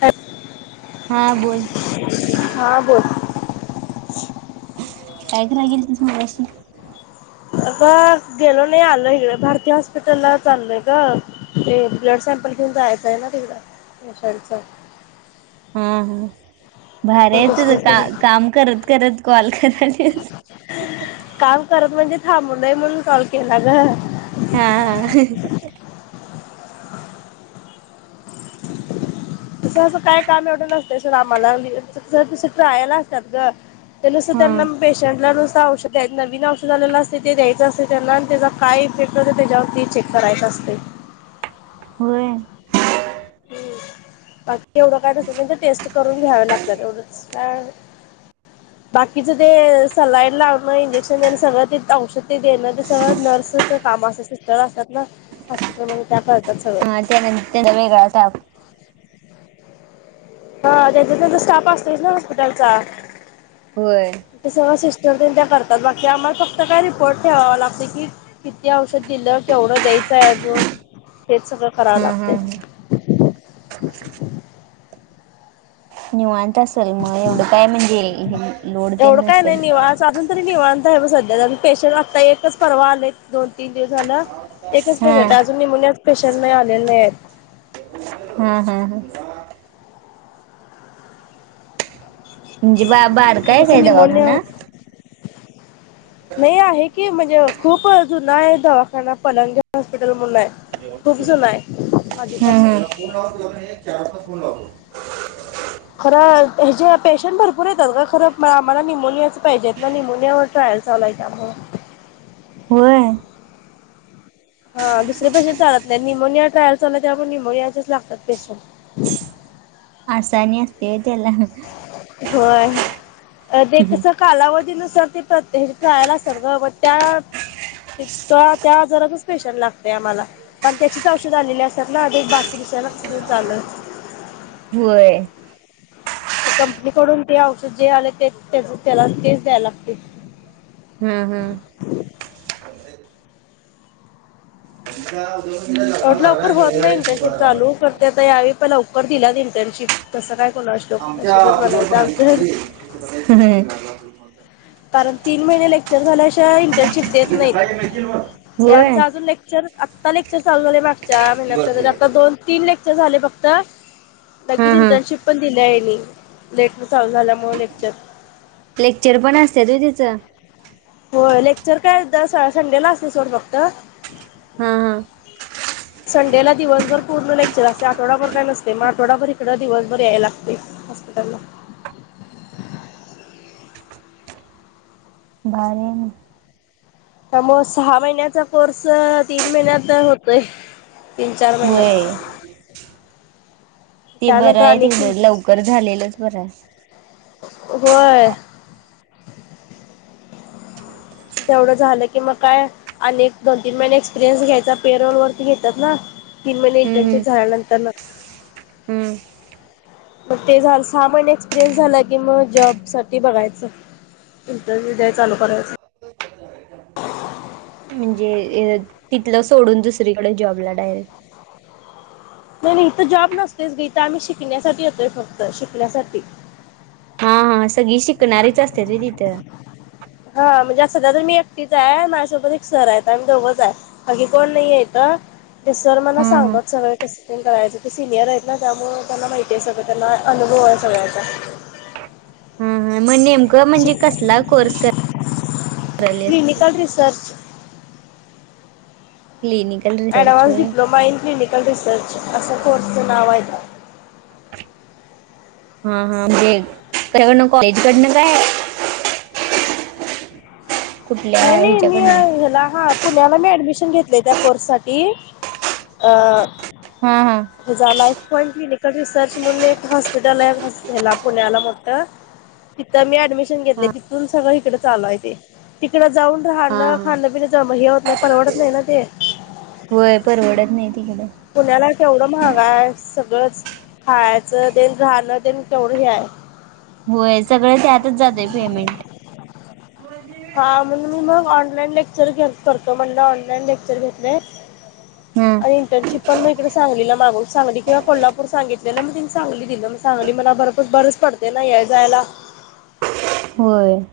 हा [unintelligible] हा बोल हा बोल काय कराय गेलतीस मगाशी. अ गेलो नाही आलो इकडं भारती हॉस्पिटल ला चाललोय गं ते ब्लड सॅम पल घेऊन जायचं ना तिकडं यशांच हां हां भार आहे तुझं का काम करत करत कॉल करालेस थांबु नये म्हणून कॉल केला गं हा हा [unintelligible] तसं असं काय काम एवढं नसतयस आम्हाला [inaudible] ट्रायल असत्यात गं ते नुसतं हा त्यांना पेशंटला नुस त औषधे नवीन औषध आलेला असते ते द्यायचं असते त्यांना आणि त्याचा काय इफेक्ट होतो त्यांच्यावरती चेक करायं असतय होय [inaudible] हम बाकी एवढं काय नसतं म्हणजे टेस्ट करून घ्यावे लागतात एवढंच [inaudible] बाकीच ते सलाईन लावणं इंजेक्शन देण सगळं ते औषध ते देणं ते सगळं नर्स च काम असत सिस्टर असतात ना हॉस्पिटलमध्ये त्या करतात सगळं हा तेन त्यांच्यात वेगळ असत आओ हा त्यांच्या त्यांचा स्टाफ असतोस ना हॉस्पिटलचा होय तिथं सर्व सिस तर ते त्या करतात बाकी आम्हाला फक्त काय रिपोर्ट ठेवावा लागते की किती औषध दिलं केवढं द्याय इथं अजुन हे सगळ कराव हा हा लागते हा [inaudible] निवांत तसल म एवढं काय म्हणजे लोडते एवढं काय नसेल नाही निवांत अजून तरी निवांत [inaudible] पेशंट आता एकच परवा आले दोन तीन दिवस झालं एकच हा पेशंट अजून निमोनिया पेशंट नही आलेले हेत हम्म हम्म हम् म्हणजे बा बार ते काय काय कसं दवाखाना निमोनिया नाही आहे की म्हणजे खूप जुन आहे दवाखाना पलंगी हॉस्पिटल म्हणून आहे खूप जय हम हमोन ला चारास फोन लाव खर ह्या पेशंट भरपूर येतात का खरं आम्हाला निमोनियाच पाहिजेत ना निमोनियावर ट्राय चालाय का म ह हा दुसरे पेशंट चालत नाही निमोनिया ट्रायल चाला त्या पण निमोनियाचेच लागतात पेशंट आसानी असते त्याला होय ते कस कालावधी नस र ते हे कयला असेल ग त्या त त्या आजारातच स्पेशल लागतेय आम्हा पण त्याचीच औषध आलेली असतात ना बाकी नक् चालत होय कंपनीकडून ज औषध जे आले ते त्याला केस द्यायला लागतील हम्म हम्म हा एवटं लवकर होत नाही इंटर्नशिप राहणार. चालू करते आ यावेळी प लवकर दिलात इंटर्नशिप कसं काय कोणाष्टोक आमच्या नशिबच ऑफिसवर बनायचं पण आली आमचं थोडी. कारण तीन महिने लेक्चर झाल्याशावा इंटर्नशिप देत उद्या सकाळी मिळतील मग नाही होय आमचा अजून लेक्चर आत्ता लेक्चर चाल झाले मागच्या बरं ठीक महिन्या आहे आता चालेल. दो तीन लेक्चर अच् झाले फक्त हा लगेच हा इंटर्नशिप पण दिली आहे लेट चालू झाल्यामुळे लेक्चर लेक्चर पण असत त तिचं हो लेक्चर कायदा संडेला असते सोड फक्त हा हम संडेला दिवसभर पूर्ण लेक्चर असते आठवडाभर काय नसते मग आठडाभर इकडं दिवसभर यायला लागते आला हा बारे त्या मग सहा महिन्याचा कोर्स तीन महिन्याचा होतय तीन चार महिन वय ते बरं आहे तिकडं लवकर झालेलंच बरं आहे होय तेवढं झालं की मग काय अनेक दोन तीन महिने एक्सपिरियन्स घ्यायचा पेरोोल वरती घेतात ना तीन महिने हम्म इंटनट हम्म झाल्यांतर हम्म मग ते झालं सहा महिने एक्सपिरियन्स झाला की मग जॉब साठी बघायचं इंटरव्ह्यू द्य चालू करायच हो म्हणजे तिथलं सोडून दुसरीकडे जॉबला डायरेक्ट नाही नाही इथं जॉब नसतेच गी तर आम्ही शिकण्यासाठी येतोय फक्त शिकण्यासाठी हा हा सगळी शिकणारीच असते त तिथं हा म्हणजे आ सध्या तर मी एकटीच आहे माझ्यासोबत एक सर आहे आ दवंच आहे बागी कोण नाहीयेत ते सर मला हम्म हम्म. सांगतोात सगळं कस त्यां करायचं ते सिनियर आहेत ना त्यामुळं त्यांना माहिती आहे सगळं त्यांना अनुभव आहे सगळ्याचा हम् मग नेमक म्हणजे कसला कोर्स क अस clinical research clinical research advance होय डिप्लोमा इन क्लिनिकल रिसर्च असा कोर्सचं नाव आहेेत हा हा म्हणजे ककडनं कॉलेज कडनं काय कुठल्या नाही नाही ह्याच्याकडनं एमला हा पुण्याला मी ऍडमिशन घेतले त्या कोर्स साठी अ हा हा [inaudible] हझालाफ क्लिनिकल रिसर्च म्हणून एक हॉस्पिटल आहेला पुण्याला मत [inaudible] [inaudible] तिथं मी ऍडमिशन घेतले हा तिथून सगळं इकडे चालू आहे ते तिकडं जाऊन हा राहण हा खाण पिण्या जा हे होत नाही परवडत नाही ना ते [inaudible] होय परवडत नाही तिकडें [inaudible] पुण्याला केवढं महागा आहे सगळंच खायचं देण राहण देण केवढं हे आहे होय सगळं त्यातच जातय पेमेंट [inaudible] [inaudible] हा म्हणून मी मग ऑनलाईन लेक्चर घ करतो म्हणलं ऑनलाईन लेक्चर घेतले हा [inaudible] आणि इंटर्नशिप पण मग इकडे सांगलीला माग सांगली किंवा कोल्हापूर सांगितली दिला मग तिने चांगली दिली मग सांगली मला बरपूच बरच पडते ना हे जायला [inaudible] होर [inaudible]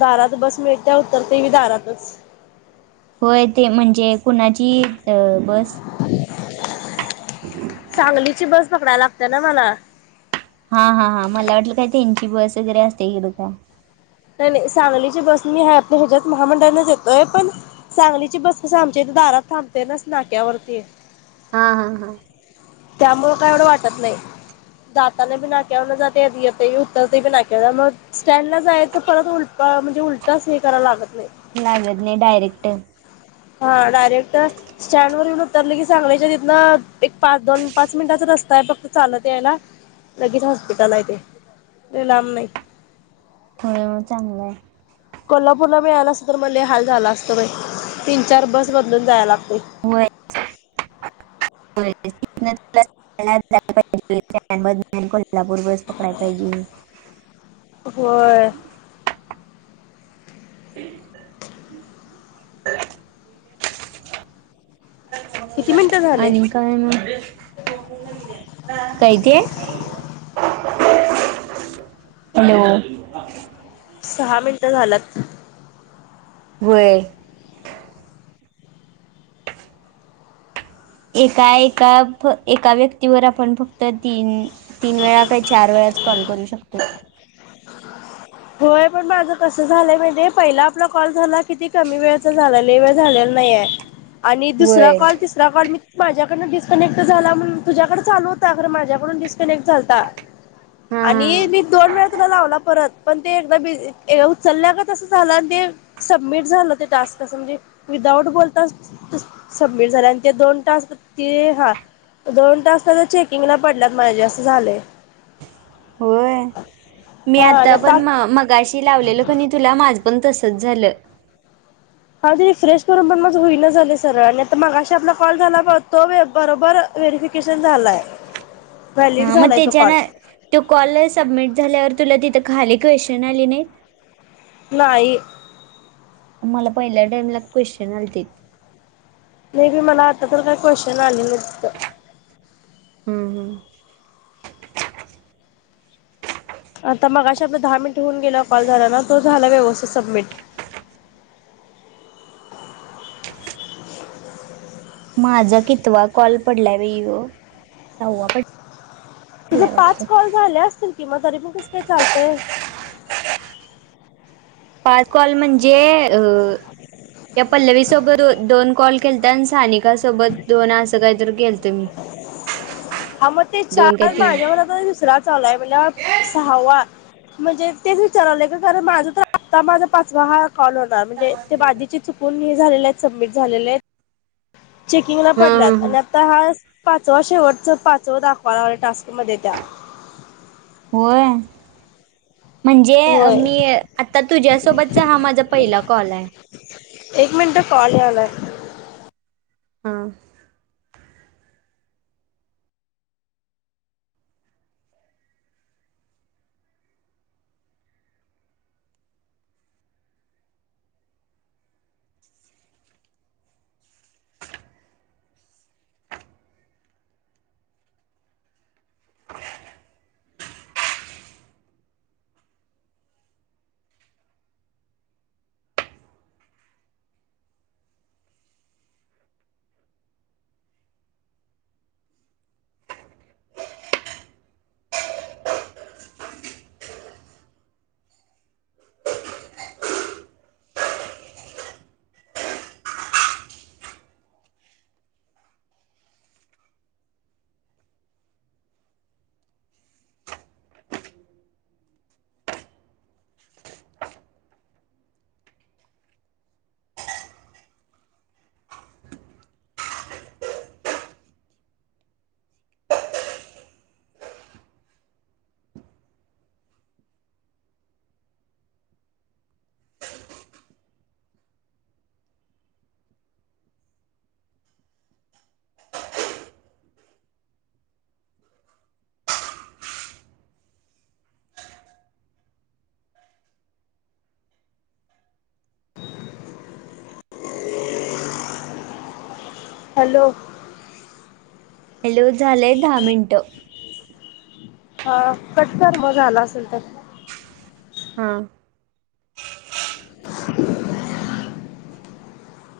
दारात बस मिळ त्या्या उतरते मी दारातच [inaudible] होय ते म्हणजे कुणाची बस [inaudible] [inaudible] सांगलीची बस पकडायला लागते ना मला हा हा हा मला वाटलं काय त्यांची बस वगैरे असते इकडं काय [inaudible] नाही सांगलीची बस मी आपल्या ह्याच्यात महामंडळने येतोय पण सांगलीची बस कसं आमच्या इथे दारात थांबते नास नाक्यावरती [inaudible] हा हा हा [inaudible] त्यामुळं काय एवढं वाटत नाही [inaudible] जाताने बी नाक्याव न जाते उत्तर तेी ना्या मग स्टँडला जायच परत उल म्हणजे उलट हे करा लागत नाही लागजने डयरक्ट [inaudible] हा डायरेक्ट स्टँड वर येऊन उतरलं की सांगलायच्या तिथनं एक पाच दोन पाच मिनटाचं रस्त आहे फक्त चालत आहे ना लगेच हॉस्पिटल आहे ते [inaudible] ललाम नाही [inaudible] हो चांगलं आहे [inaudible] कोल्हापूरला मिळाला अस तर म हाल झाला असतो तीन चार बस बदून जायला लागते [inaudible] [inaudible] [inaudible] ला पूर्वस पकडा पाहिजे. होय [inaudible] किती मिनिटं झाले आणि काय म? कायते. हॅलो. सहा मिनिटं झाल्यात. होय. एका एका एका व्यक्तीवर आपण फक्त तीन तीन वेळा काय चार वेळाच कॉल करू शकतोय. होय पण माझं कसं झालंय म्हणजे पहिला आपला कॉल झाला किती कमी वेळचा झाला नाही वेळ झाल्या नाही आणि दुसरा वय कॉल तिसरा कॉल मी माझ्याकडनं डिस्कनेक्ट झाला म्हणून तुझ्याकडें चालू होता खरं माझ्याकडून डिस्कनेक्ट झालता. हा हा आणि मी दोन वेळ तुला लावला परत. पण ते एक बीजी उचलल्या गत आस झाल आणि ते सबमिट झालं ते टास्क म्हणजे विदाऊट बोलताच सबमिट झाल आणि ते दोन टास्क ते हा. दोन तास तर चेकिंगला पडलात म्हणजे असं झालय. होय. मी हा आणि आता पण म मगाशी लावलेलो कणी तुला माझ पण तसच झालं. हा ते रिफ्रेश करून पण माझ होईन झालय सरळ आणि आता मगा आपला कॉल झालाब तो बरोबर [unintelligible] केशन झालाय. व्हॅलिड हा म झालाय तो त्याच्यान कॉल तोय कॉल सबमिट झाल्यावर तुला तिथं खाली क्वेशन आली नाहीत. नाही. मला पहिल्या टाइमला क्वेश्चन आलतीत. मेबी मला आता तर काय क्वेशचन आले नाहीत तिथं. हम्म हम्म. आता मगाशी आपलं दहा मिनिट होऊन गेला कॉल झाला ना तो झाला व्यवस्थित सबमिट. [inaudible] माझा कितवा कॉल पडला ब यो सहवा पड तुझ पाच कॉल झाले असतील कि म तरी पण कस काय चालतय. [inaudible] पाच कॉल म्हणजे त्या पल्लवी सोबत दोन कॉल केलत आणि सानिक सोबत दोन असं काय तर केलत मी. हा म ते दोन काय चार तीन माझ्या बरोबर दुसरा चालू आहे म्हणल्या वर सहावा म्हणजे तेच विचाराय लागलोय ग कारण माझ तर आता माझा पाचवा हा कॉल होणार म्हणजे ते बाधीचे चुकून हे झालेले आहेत सबमिट झालेले आहेत. चेकिंगला हा पडल्यात हा आणि आता हा पाचवा शेवटच पाचवा दाखवायलावला टास्क मध्ये त्या. होय. म्हणजे होय मी आता तुझ्यासोबतचा हा माझा पहिला कॉल हाय. एक मिनिट कॉल याला. हा. [inaudible] हॅलो. हॅलो झालय दहा मिनटं. हा कट कर मग झाला असेल तर. हा.